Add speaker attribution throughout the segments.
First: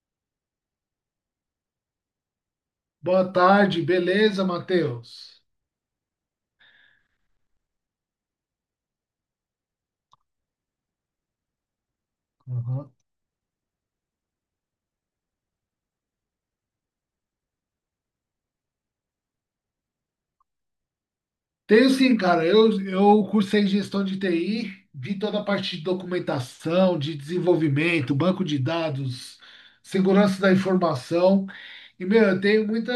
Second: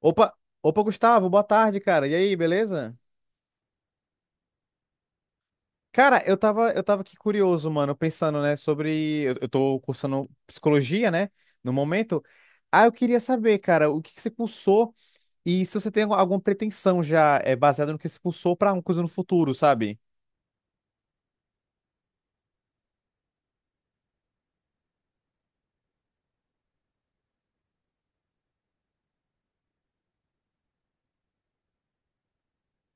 Speaker 1: Opa, opa, Gustavo, boa tarde, cara. E aí, beleza?
Speaker 2: Boa tarde, beleza, Matheus?
Speaker 1: Cara, eu tava aqui curioso, mano, pensando, né, sobre. Eu tô cursando psicologia, né, no momento. Ah, eu
Speaker 2: Uhum.
Speaker 1: queria saber, cara, o que que você cursou e se você tem alguma pretensão já baseada no que você cursou pra uma coisa no futuro, sabe?
Speaker 2: Tenho sim, cara. Eu cursei gestão de TI, vi toda a parte de documentação, de desenvolvimento, banco de dados, segurança da informação. E, meu, eu tenho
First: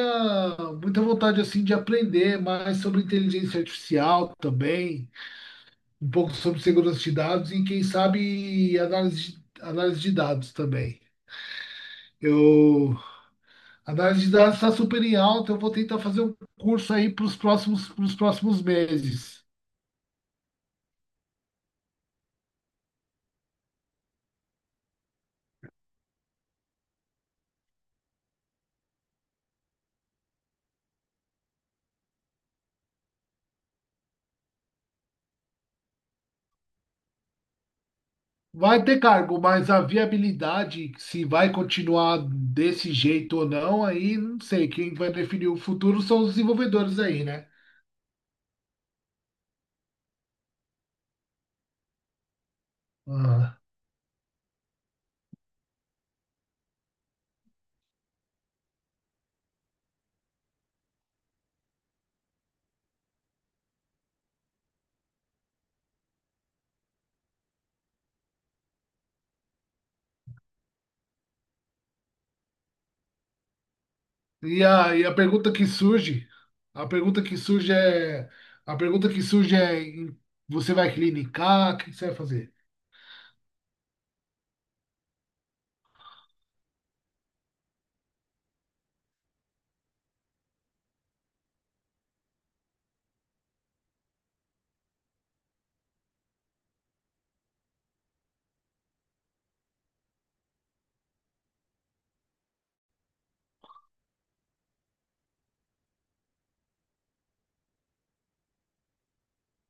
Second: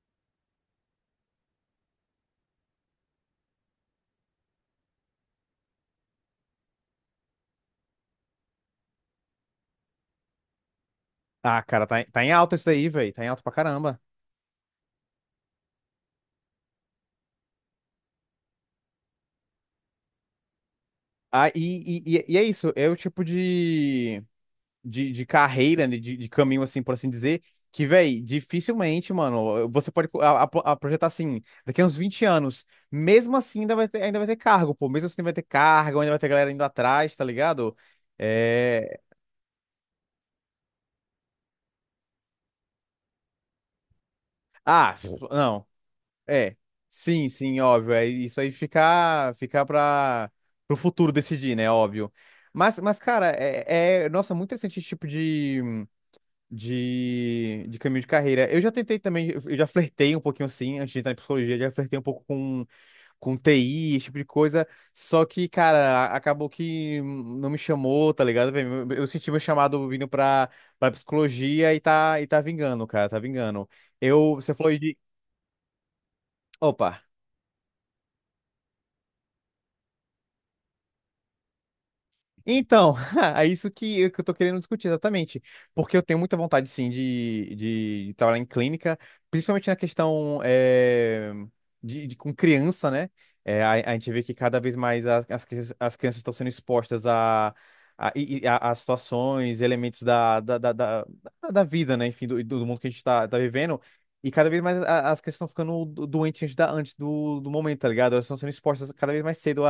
Speaker 2: muita vontade, assim, de aprender mais sobre inteligência artificial também, um pouco sobre segurança de dados e, quem sabe, análise de dados também.
Speaker 1: Ah, cara, tá, tá em alta isso daí,
Speaker 2: Eu
Speaker 1: velho. Tá em alta pra
Speaker 2: A
Speaker 1: caramba.
Speaker 2: análise de dados está super em alta. Eu vou tentar fazer um curso aí para pros próximos meses.
Speaker 1: Ah, e é isso, é o tipo de. De carreira, né, de caminho, assim, por assim dizer, que, véi, dificilmente, mano, você pode a projetar assim, daqui a uns 20 anos, mesmo assim ainda vai ter cargo, pô, mesmo assim ainda vai ter cargo, ainda vai ter galera indo atrás, tá ligado?
Speaker 2: Vai
Speaker 1: É...
Speaker 2: ter cargo, mas a viabilidade, se vai continuar desse jeito ou não, aí não sei.
Speaker 1: Ah,
Speaker 2: Quem vai definir o
Speaker 1: não,
Speaker 2: futuro são os
Speaker 1: é,
Speaker 2: desenvolvedores aí,
Speaker 1: sim,
Speaker 2: né?
Speaker 1: sim, óbvio, é isso aí ficar pra, pro futuro decidir, né, óbvio. Mas cara,
Speaker 2: Ah.
Speaker 1: é, nossa, muito interessante esse tipo de caminho de carreira. Eu já tentei também, eu já flertei um pouquinho assim, antes de entrar em psicologia, já flertei um pouco com TI, esse tipo de coisa. Só que, cara, acabou que não me chamou, tá ligado, velho? Eu senti meu chamado vindo pra, pra psicologia e tá vingando, cara, tá vingando. Eu, você
Speaker 2: E
Speaker 1: falou aí de.
Speaker 2: a, e a pergunta que a
Speaker 1: Opa!
Speaker 2: pergunta que surge é, a pergunta que surge é, você vai clinicar? O que você vai fazer?
Speaker 1: Então, é isso que, que eu tô querendo discutir exatamente. Porque eu tenho muita vontade, sim, de trabalhar em clínica, principalmente na questão de, com criança, né? A gente vê que cada vez mais as crianças estão sendo expostas a, a situações, elementos da vida, né? Enfim, do, do mundo que a gente tá, tá vivendo. E cada vez mais as crianças estão ficando doentes antes, antes do, do momento, tá ligado? Elas estão sendo expostas cada vez mais cedo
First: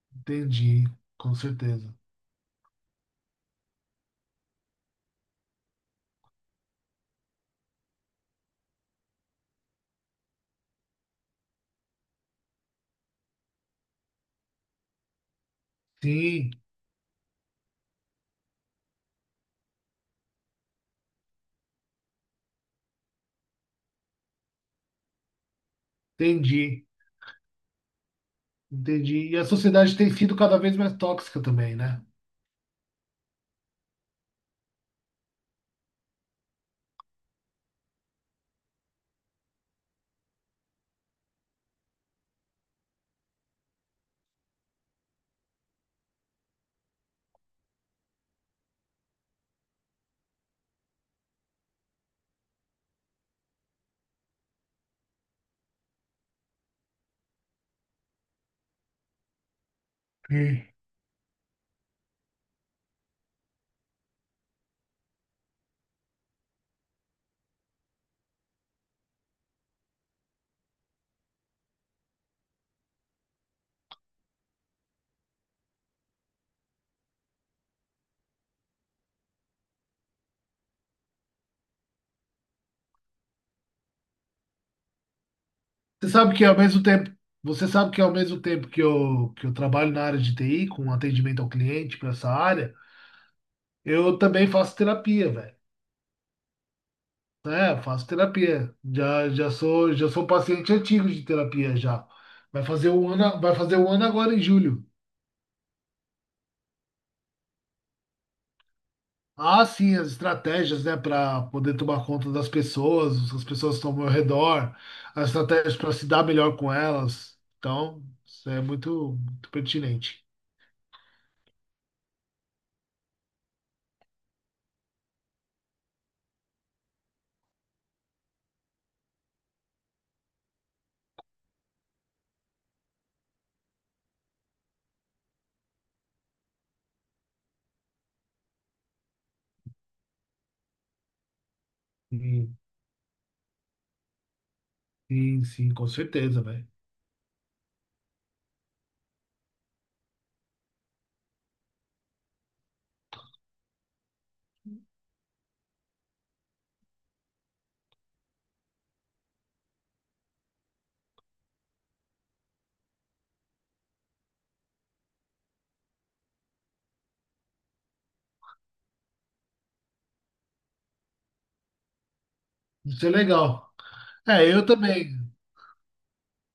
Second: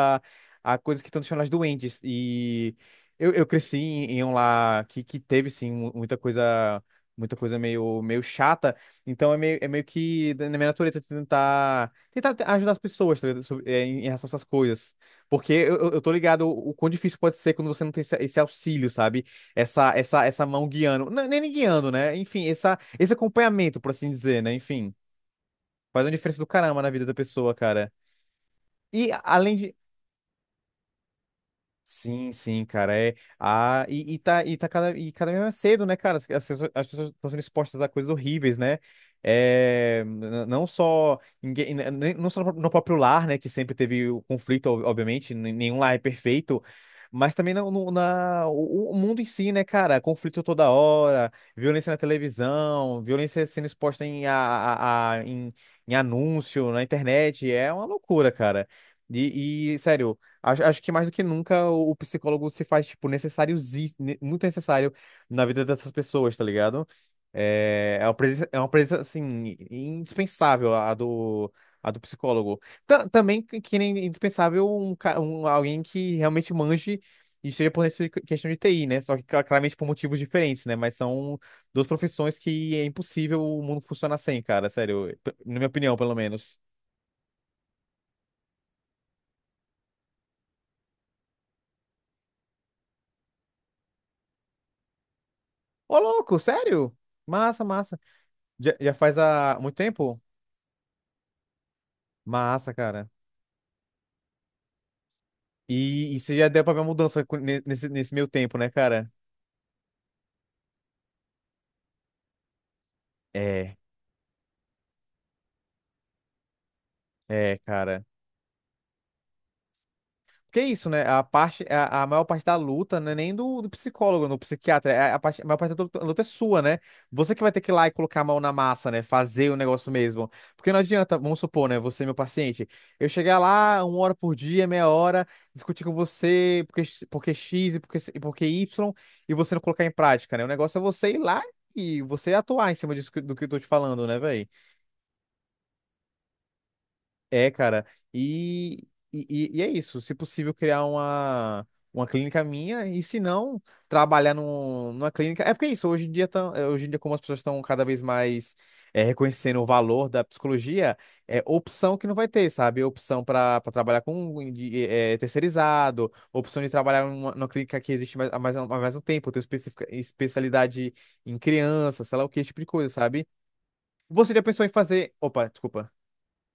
Speaker 1: a
Speaker 2: Entendi,
Speaker 1: coisas que estão
Speaker 2: com
Speaker 1: deixando elas
Speaker 2: certeza.
Speaker 1: doentes. E eu cresci em, em um lar que teve, sim, muita coisa meio, meio chata. Então é meio que na minha natureza tentar, tentar ajudar as pessoas, tá ligado? Em em relação a essas coisas. Porque eu tô ligado
Speaker 2: Sim,
Speaker 1: o quão difícil pode ser quando você não tem esse, esse auxílio, sabe? Essa mão guiando. Não, nem guiando, né? Enfim, essa, esse acompanhamento, por assim dizer, né? Enfim, faz uma diferença do caramba
Speaker 2: entendi.
Speaker 1: na vida da pessoa, cara. E
Speaker 2: Entendi. E a
Speaker 1: além de,
Speaker 2: sociedade tem sido cada vez mais tóxica também, né?
Speaker 1: sim, sim, cara. Tá cada, e cada vez mais cedo, né, cara? As, as pessoas estão sendo expostas a coisas horríveis, né? É, não só, ninguém, n- nem- não só no próprio lar, né? Que sempre teve o conflito, obviamente, nenhum lar é perfeito, mas também na, no- na, o mundo em si, né, cara? Conflito toda hora, violência na televisão, violência sendo exposta em anúncio, na internet. É uma loucura, cara. Sério. Acho,
Speaker 2: Hum.
Speaker 1: acho que mais do que nunca o psicólogo se faz, tipo, necessário, muito necessário na vida dessas pessoas, tá ligado? É, é uma presença, assim, indispensável a do psicólogo. Também que nem indispensável alguém que realmente manje e esteja por dentro de questão de TI, né? Só que claramente por motivos diferentes, né? Mas são duas profissões que é impossível o mundo funcionar sem, cara, sério. Na minha opinião,
Speaker 2: Você
Speaker 1: pelo
Speaker 2: sabe que ao
Speaker 1: menos.
Speaker 2: mesmo tempo, Você sabe que ao mesmo tempo que eu trabalho na área de TI, com atendimento ao cliente para essa área, eu também faço terapia, velho.
Speaker 1: Ô, louco, sério? Massa,
Speaker 2: É,
Speaker 1: massa.
Speaker 2: faço terapia.
Speaker 1: Já, já faz
Speaker 2: Já, já
Speaker 1: há muito
Speaker 2: sou, já
Speaker 1: tempo?
Speaker 2: sou paciente antigo de terapia já.
Speaker 1: Massa, cara.
Speaker 2: Vai fazer um ano agora em julho.
Speaker 1: E você já deu pra ver a mudança nesse, nesse meio tempo, né, cara?
Speaker 2: Ah, sim, as estratégias, né, para poder tomar conta das pessoas, as pessoas
Speaker 1: É,
Speaker 2: que estão ao meu redor, as estratégias para se dar melhor com elas.
Speaker 1: é,
Speaker 2: Então,
Speaker 1: cara.
Speaker 2: isso é muito, muito pertinente.
Speaker 1: Porque é isso, né? A parte, a maior parte da luta não é nem do, do psicólogo, do psiquiatra. É A, a parte, a maior parte da luta, luta é sua, né? Você que vai ter que ir lá e colocar a mão na massa, né? Fazer o negócio mesmo. Porque não adianta, vamos supor, né? Você, meu paciente, eu chegar lá uma hora por dia, meia hora, discutir com você porque, porque X e porque Y, e você não colocar em prática, né? O negócio é você ir lá e você
Speaker 2: Sim,
Speaker 1: atuar em cima disso do que eu tô te falando, né, velho?
Speaker 2: sim, sim, com certeza, velho.
Speaker 1: É, cara, e, e, e é isso. Se possível, criar uma clínica minha, e se não, trabalhar num, numa clínica. É porque é isso, hoje em dia, hoje em dia, como as pessoas estão cada vez mais reconhecendo o valor da psicologia, é opção que não vai ter, sabe? Opção para trabalhar com de, terceirizado, opção de trabalhar numa, numa clínica que existe mais, há mais, há mais um tempo, ter especialidade em criança, sei lá o que, esse tipo de coisa,
Speaker 2: Isso é
Speaker 1: sabe?
Speaker 2: legal.
Speaker 1: Você já
Speaker 2: É, eu
Speaker 1: pensou em fazer.
Speaker 2: também.
Speaker 1: Opa, desculpa.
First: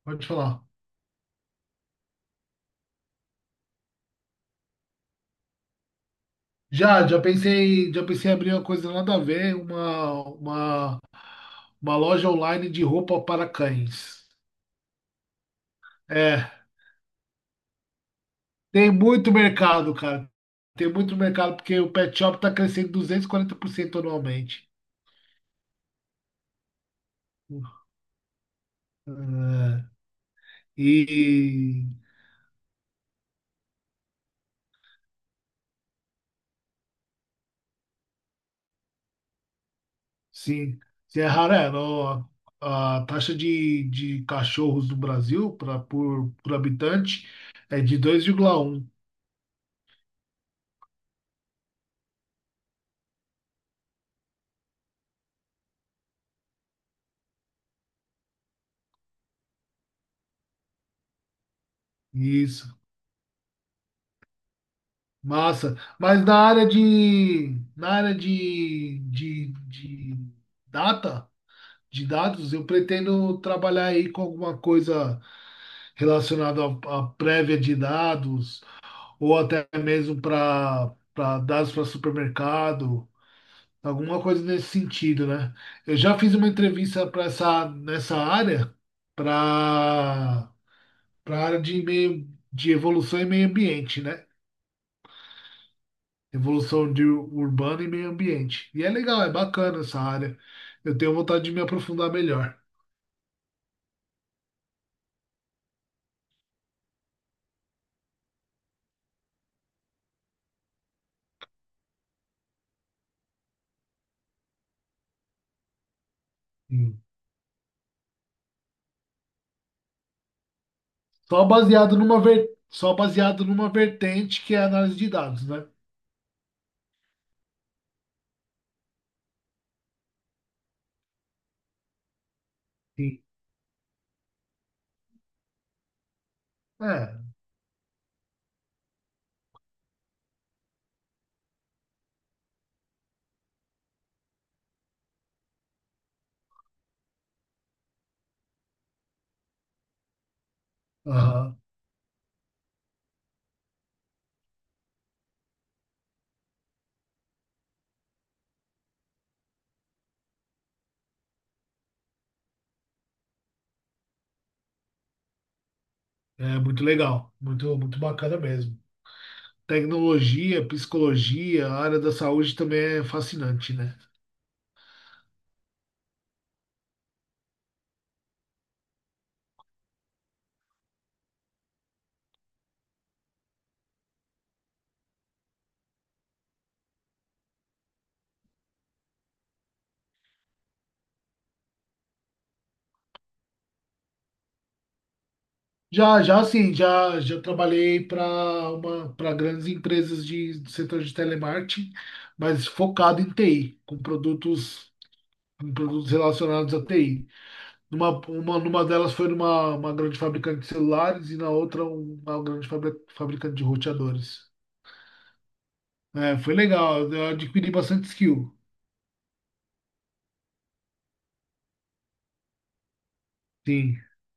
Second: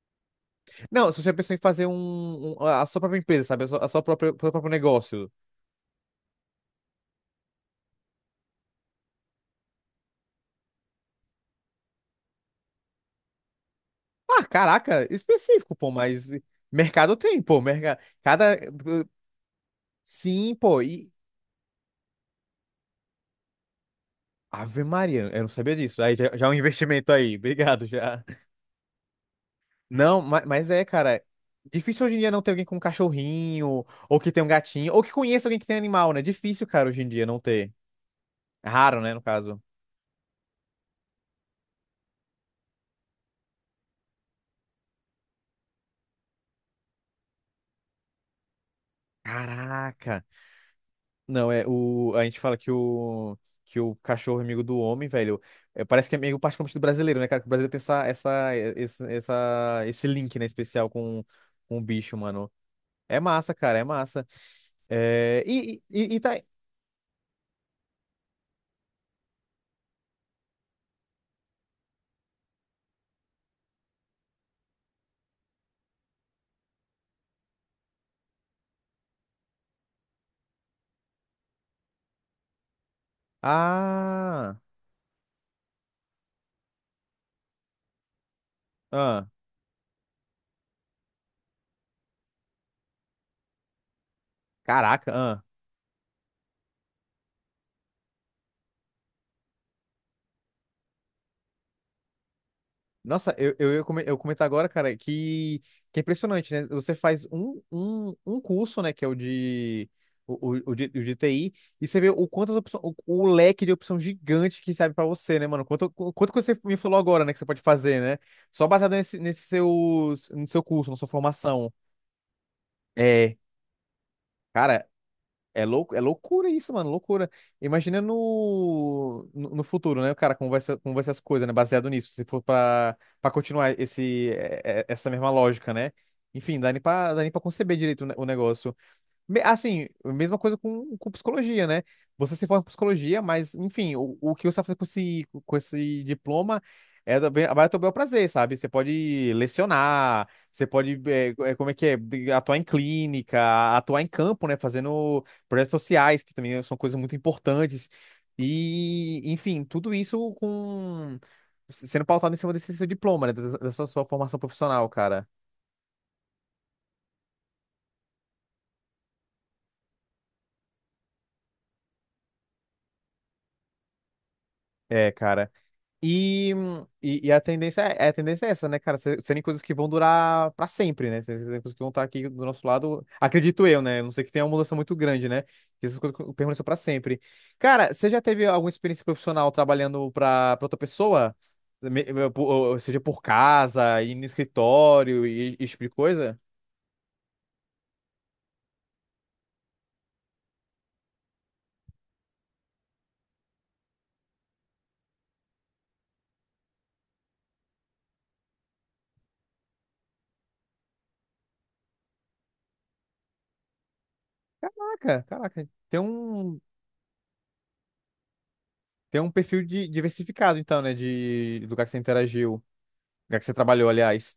Speaker 2: Pode falar.
Speaker 1: Não, você já pensou em fazer a sua própria empresa, sabe? A sua própria, o seu próprio negócio.
Speaker 2: Já pensei em abrir uma coisa nada a ver, uma loja online de roupa para cães.
Speaker 1: Ah, caraca, específico, pô, mas
Speaker 2: É.
Speaker 1: mercado tem, pô, mercado. Cada.
Speaker 2: Tem muito mercado, cara.
Speaker 1: Sim, pô,
Speaker 2: Tem
Speaker 1: e.
Speaker 2: muito mercado, porque o pet shop está crescendo 240% anualmente.
Speaker 1: Ave Maria, eu não sabia disso. Aí já, já é um investimento aí, obrigado já.
Speaker 2: É,
Speaker 1: Não, mas, é, cara.
Speaker 2: e,
Speaker 1: Difícil hoje em dia não ter alguém com um cachorrinho, ou que tem um gatinho, ou que conheça alguém que tem animal, né? Difícil, cara, hoje em dia não ter. É raro, né, no caso.
Speaker 2: sim, se é raro, é, a taxa de cachorros no Brasil por habitante é de 2,1.
Speaker 1: Caraca. Não, é o. A gente fala que o. Que o cachorro é amigo do homem, velho. É, parece que é meio particularmente do brasileiro, né, cara? Que o brasileiro tem essa, essa, esse link, né, especial com o bicho, mano.
Speaker 2: Isso,
Speaker 1: É massa, cara, é massa. É,
Speaker 2: massa.
Speaker 1: e
Speaker 2: Mas na
Speaker 1: tá.
Speaker 2: área data, de dados, eu pretendo trabalhar aí com alguma coisa relacionada à prévia de dados, ou até mesmo para dados para supermercado, alguma coisa
Speaker 1: Ah!
Speaker 2: nesse sentido, né? Eu já fiz uma entrevista para essa nessa área,
Speaker 1: Ah!
Speaker 2: para para área de evolução e meio ambiente, né?
Speaker 1: Caraca, ah.
Speaker 2: Evolução de urbana e meio ambiente. E é legal, é bacana essa área. Eu tenho vontade de me aprofundar melhor.
Speaker 1: Nossa, eu comentar agora, cara, que é impressionante, né? Você faz um, um, um curso, né, que é o de, o de TI, e você vê o quantas opções, o leque de opção gigante que serve pra você, né, mano? Quanto, quanto que você me falou agora, né, que você pode fazer, né? Só baseado nesse, nesse seu, no seu curso, na sua formação.
Speaker 2: Só
Speaker 1: É,
Speaker 2: baseado numa vertente que é a
Speaker 1: cara,
Speaker 2: análise de dados,
Speaker 1: é
Speaker 2: né?
Speaker 1: louco, é loucura isso, mano, loucura. Imagina no futuro, né, o cara, como vai ser as coisas, né, baseado nisso, se for pra,
Speaker 2: Sim.
Speaker 1: pra continuar esse, essa mesma lógica, né? Enfim, dá
Speaker 2: É,
Speaker 1: nem pra conceber direito o negócio. Assim, mesma coisa com psicologia, né? Você se forma em psicologia, mas, enfim, o que você vai fazer com esse diploma é vai ao teu bel prazer, sabe? Você pode lecionar, você pode,
Speaker 2: aham.
Speaker 1: como é que é, atuar em clínica, atuar em campo, né? Fazendo projetos sociais, que também são coisas muito importantes. E, enfim, tudo isso com sendo pautado em cima desse seu diploma, né? Da da sua sua formação profissional, cara.
Speaker 2: É muito legal, muito, muito bacana mesmo. Tecnologia, psicologia, a área da saúde também é fascinante, né?
Speaker 1: É, cara. E, e a tendência é essa, né, cara? Serem coisas que vão durar pra sempre, né? Serem coisas que vão estar aqui do nosso lado, acredito eu, né? A não sei que tenha uma mudança muito grande, né? Que essas coisas permaneçam pra sempre. Cara, você já teve alguma experiência profissional trabalhando pra, pra outra pessoa? Ou seja, por casa, ir no escritório e esse tipo de
Speaker 2: Já, já
Speaker 1: coisa?
Speaker 2: assim, já, já trabalhei para grandes empresas do setor de telemarketing, mas focado em TI, com produtos, relacionados à TI. Numa delas foi numa uma grande fabricante de celulares e na outra uma grande fabricante de roteadores.
Speaker 1: Caraca, caraca.
Speaker 2: É, foi legal, eu adquiri bastante skill.
Speaker 1: Tem um perfil de, diversificado, então, né? De, do lugar que você interagiu, lugar que você trabalhou,
Speaker 2: Sim,
Speaker 1: aliás.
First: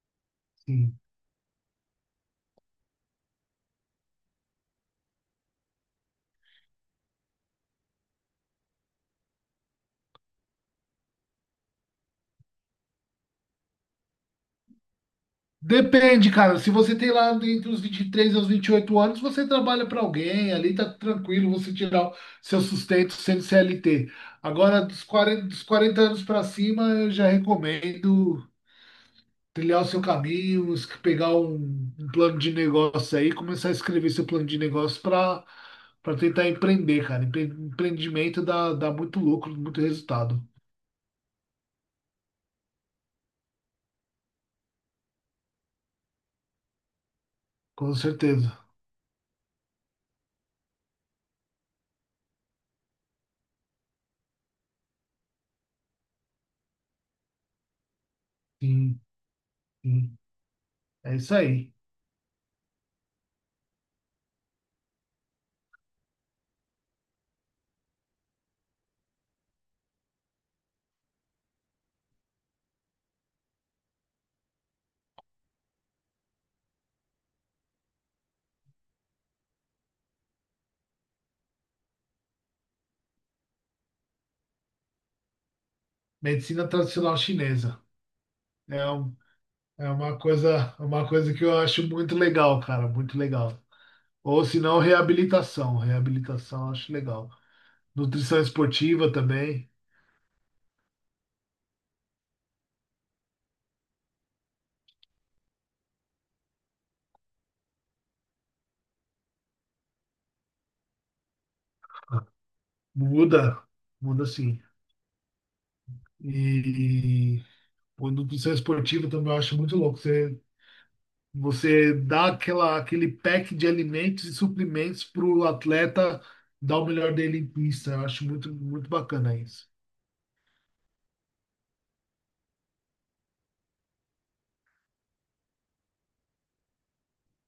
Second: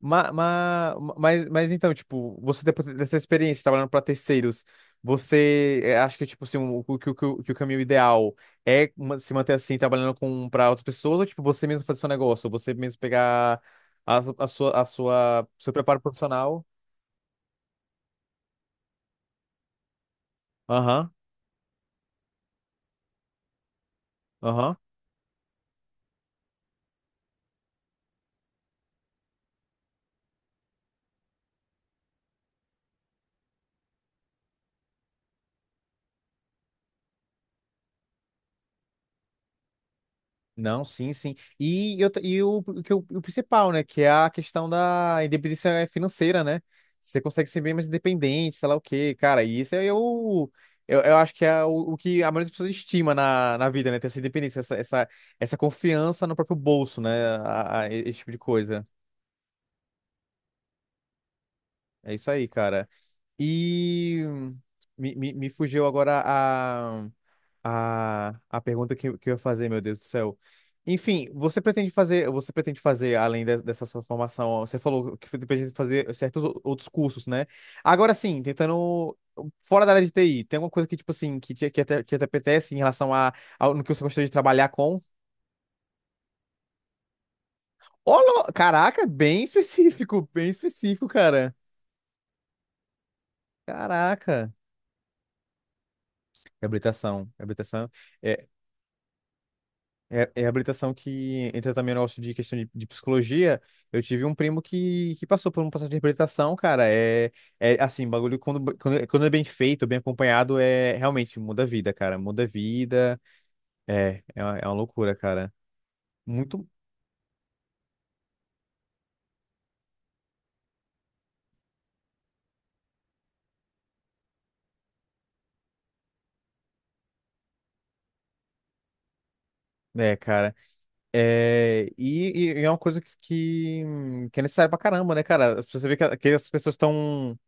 Speaker 1: Ma,
Speaker 2: sim.
Speaker 1: ma, mas, mas então, tipo, você depois dessa experiência trabalhando para terceiros, você acha que, tipo, assim, o, que, o, que o que o caminho ideal é se manter assim, trabalhando com para outras pessoas, ou, tipo, você mesmo fazer seu negócio, você mesmo pegar a, a sua, seu preparo
Speaker 2: Depende, cara.
Speaker 1: profissional?
Speaker 2: Se você tem lá entre os 23 e os 28 anos, você trabalha para alguém, ali tá
Speaker 1: Aham,
Speaker 2: tranquilo você tirar o seu sustento sendo CLT.
Speaker 1: aham.
Speaker 2: Agora, dos 40 anos para cima, eu já recomendo. Trilhar o seu caminho, pegar um plano de negócio aí, começar a escrever seu plano de negócio para tentar empreender, cara. Empreendimento dá muito lucro, muito resultado,
Speaker 1: Não, sim, sim. E, eu, e o, que o principal, né? Que é a questão da independência financeira, né? Você consegue ser bem mais
Speaker 2: com
Speaker 1: independente,
Speaker 2: certeza.
Speaker 1: sei lá o quê, cara. E isso é o. Eu acho que é o que a maioria das pessoas estima na, na vida, né? Ter essa independência, essa confiança no próprio bolso, né? Esse tipo de coisa.
Speaker 2: Sim, sim. É isso aí.
Speaker 1: É isso aí, cara. E me fugiu agora a pergunta que eu ia fazer, meu Deus do céu. Enfim, você pretende fazer, além dessa sua formação, você falou que pretende fazer certos outros cursos, né? Agora sim, tentando, fora da área de TI, tem alguma coisa que, tipo assim, que te, que te, que te apetece em relação a, ao no que você gostaria de trabalhar com?
Speaker 2: Medicina tradicional chinesa.
Speaker 1: Olô,
Speaker 2: É,
Speaker 1: caraca, bem
Speaker 2: é uma
Speaker 1: específico, bem
Speaker 2: coisa,
Speaker 1: específico,
Speaker 2: que
Speaker 1: cara.
Speaker 2: eu acho muito legal, cara, muito legal. Ou
Speaker 1: Caraca.
Speaker 2: se não, reabilitação. Reabilitação eu acho
Speaker 1: Reabilitação,
Speaker 2: legal.
Speaker 1: reabilitação.
Speaker 2: Nutrição esportiva também.
Speaker 1: É, é habilitação que entra também no negócio de questão de psicologia. Eu tive um primo que passou por um processo de reabilitação, cara. É, é assim, bagulho quando, quando, quando é bem feito, bem acompanhado, é realmente muda a vida, cara. Muda a vida.
Speaker 2: Muda,
Speaker 1: É,
Speaker 2: muda sim.
Speaker 1: é uma loucura, cara. Muito.
Speaker 2: E o nutrição esportiva também eu acho muito louco. Você dá aquele pack de alimentos e suplementos para o atleta dar o melhor dele em pista. Eu acho muito, muito bacana isso.
Speaker 1: É, cara. É, e é uma coisa que é necessária pra caramba, né, cara? As pessoas- Você vê que as pessoas estão.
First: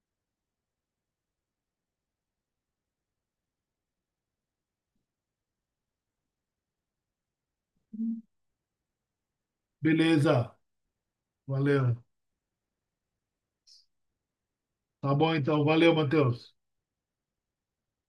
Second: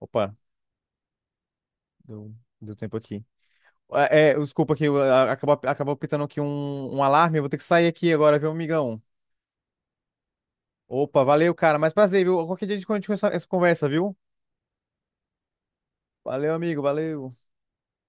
Speaker 1: Opa, deu, deu tempo aqui. É, é, desculpa aqui, acabou, acabou pitando aqui um, um alarme. Eu vou ter que sair aqui agora, viu, amigão?
Speaker 2: Beleza,
Speaker 1: Opa, valeu, cara. Mas
Speaker 2: valeu.
Speaker 1: prazer, viu? Qualquer dia a gente continua essa essa conversa, viu?
Speaker 2: Tá bom então, valeu, Matheus.
Speaker 1: Valeu, amigo, valeu.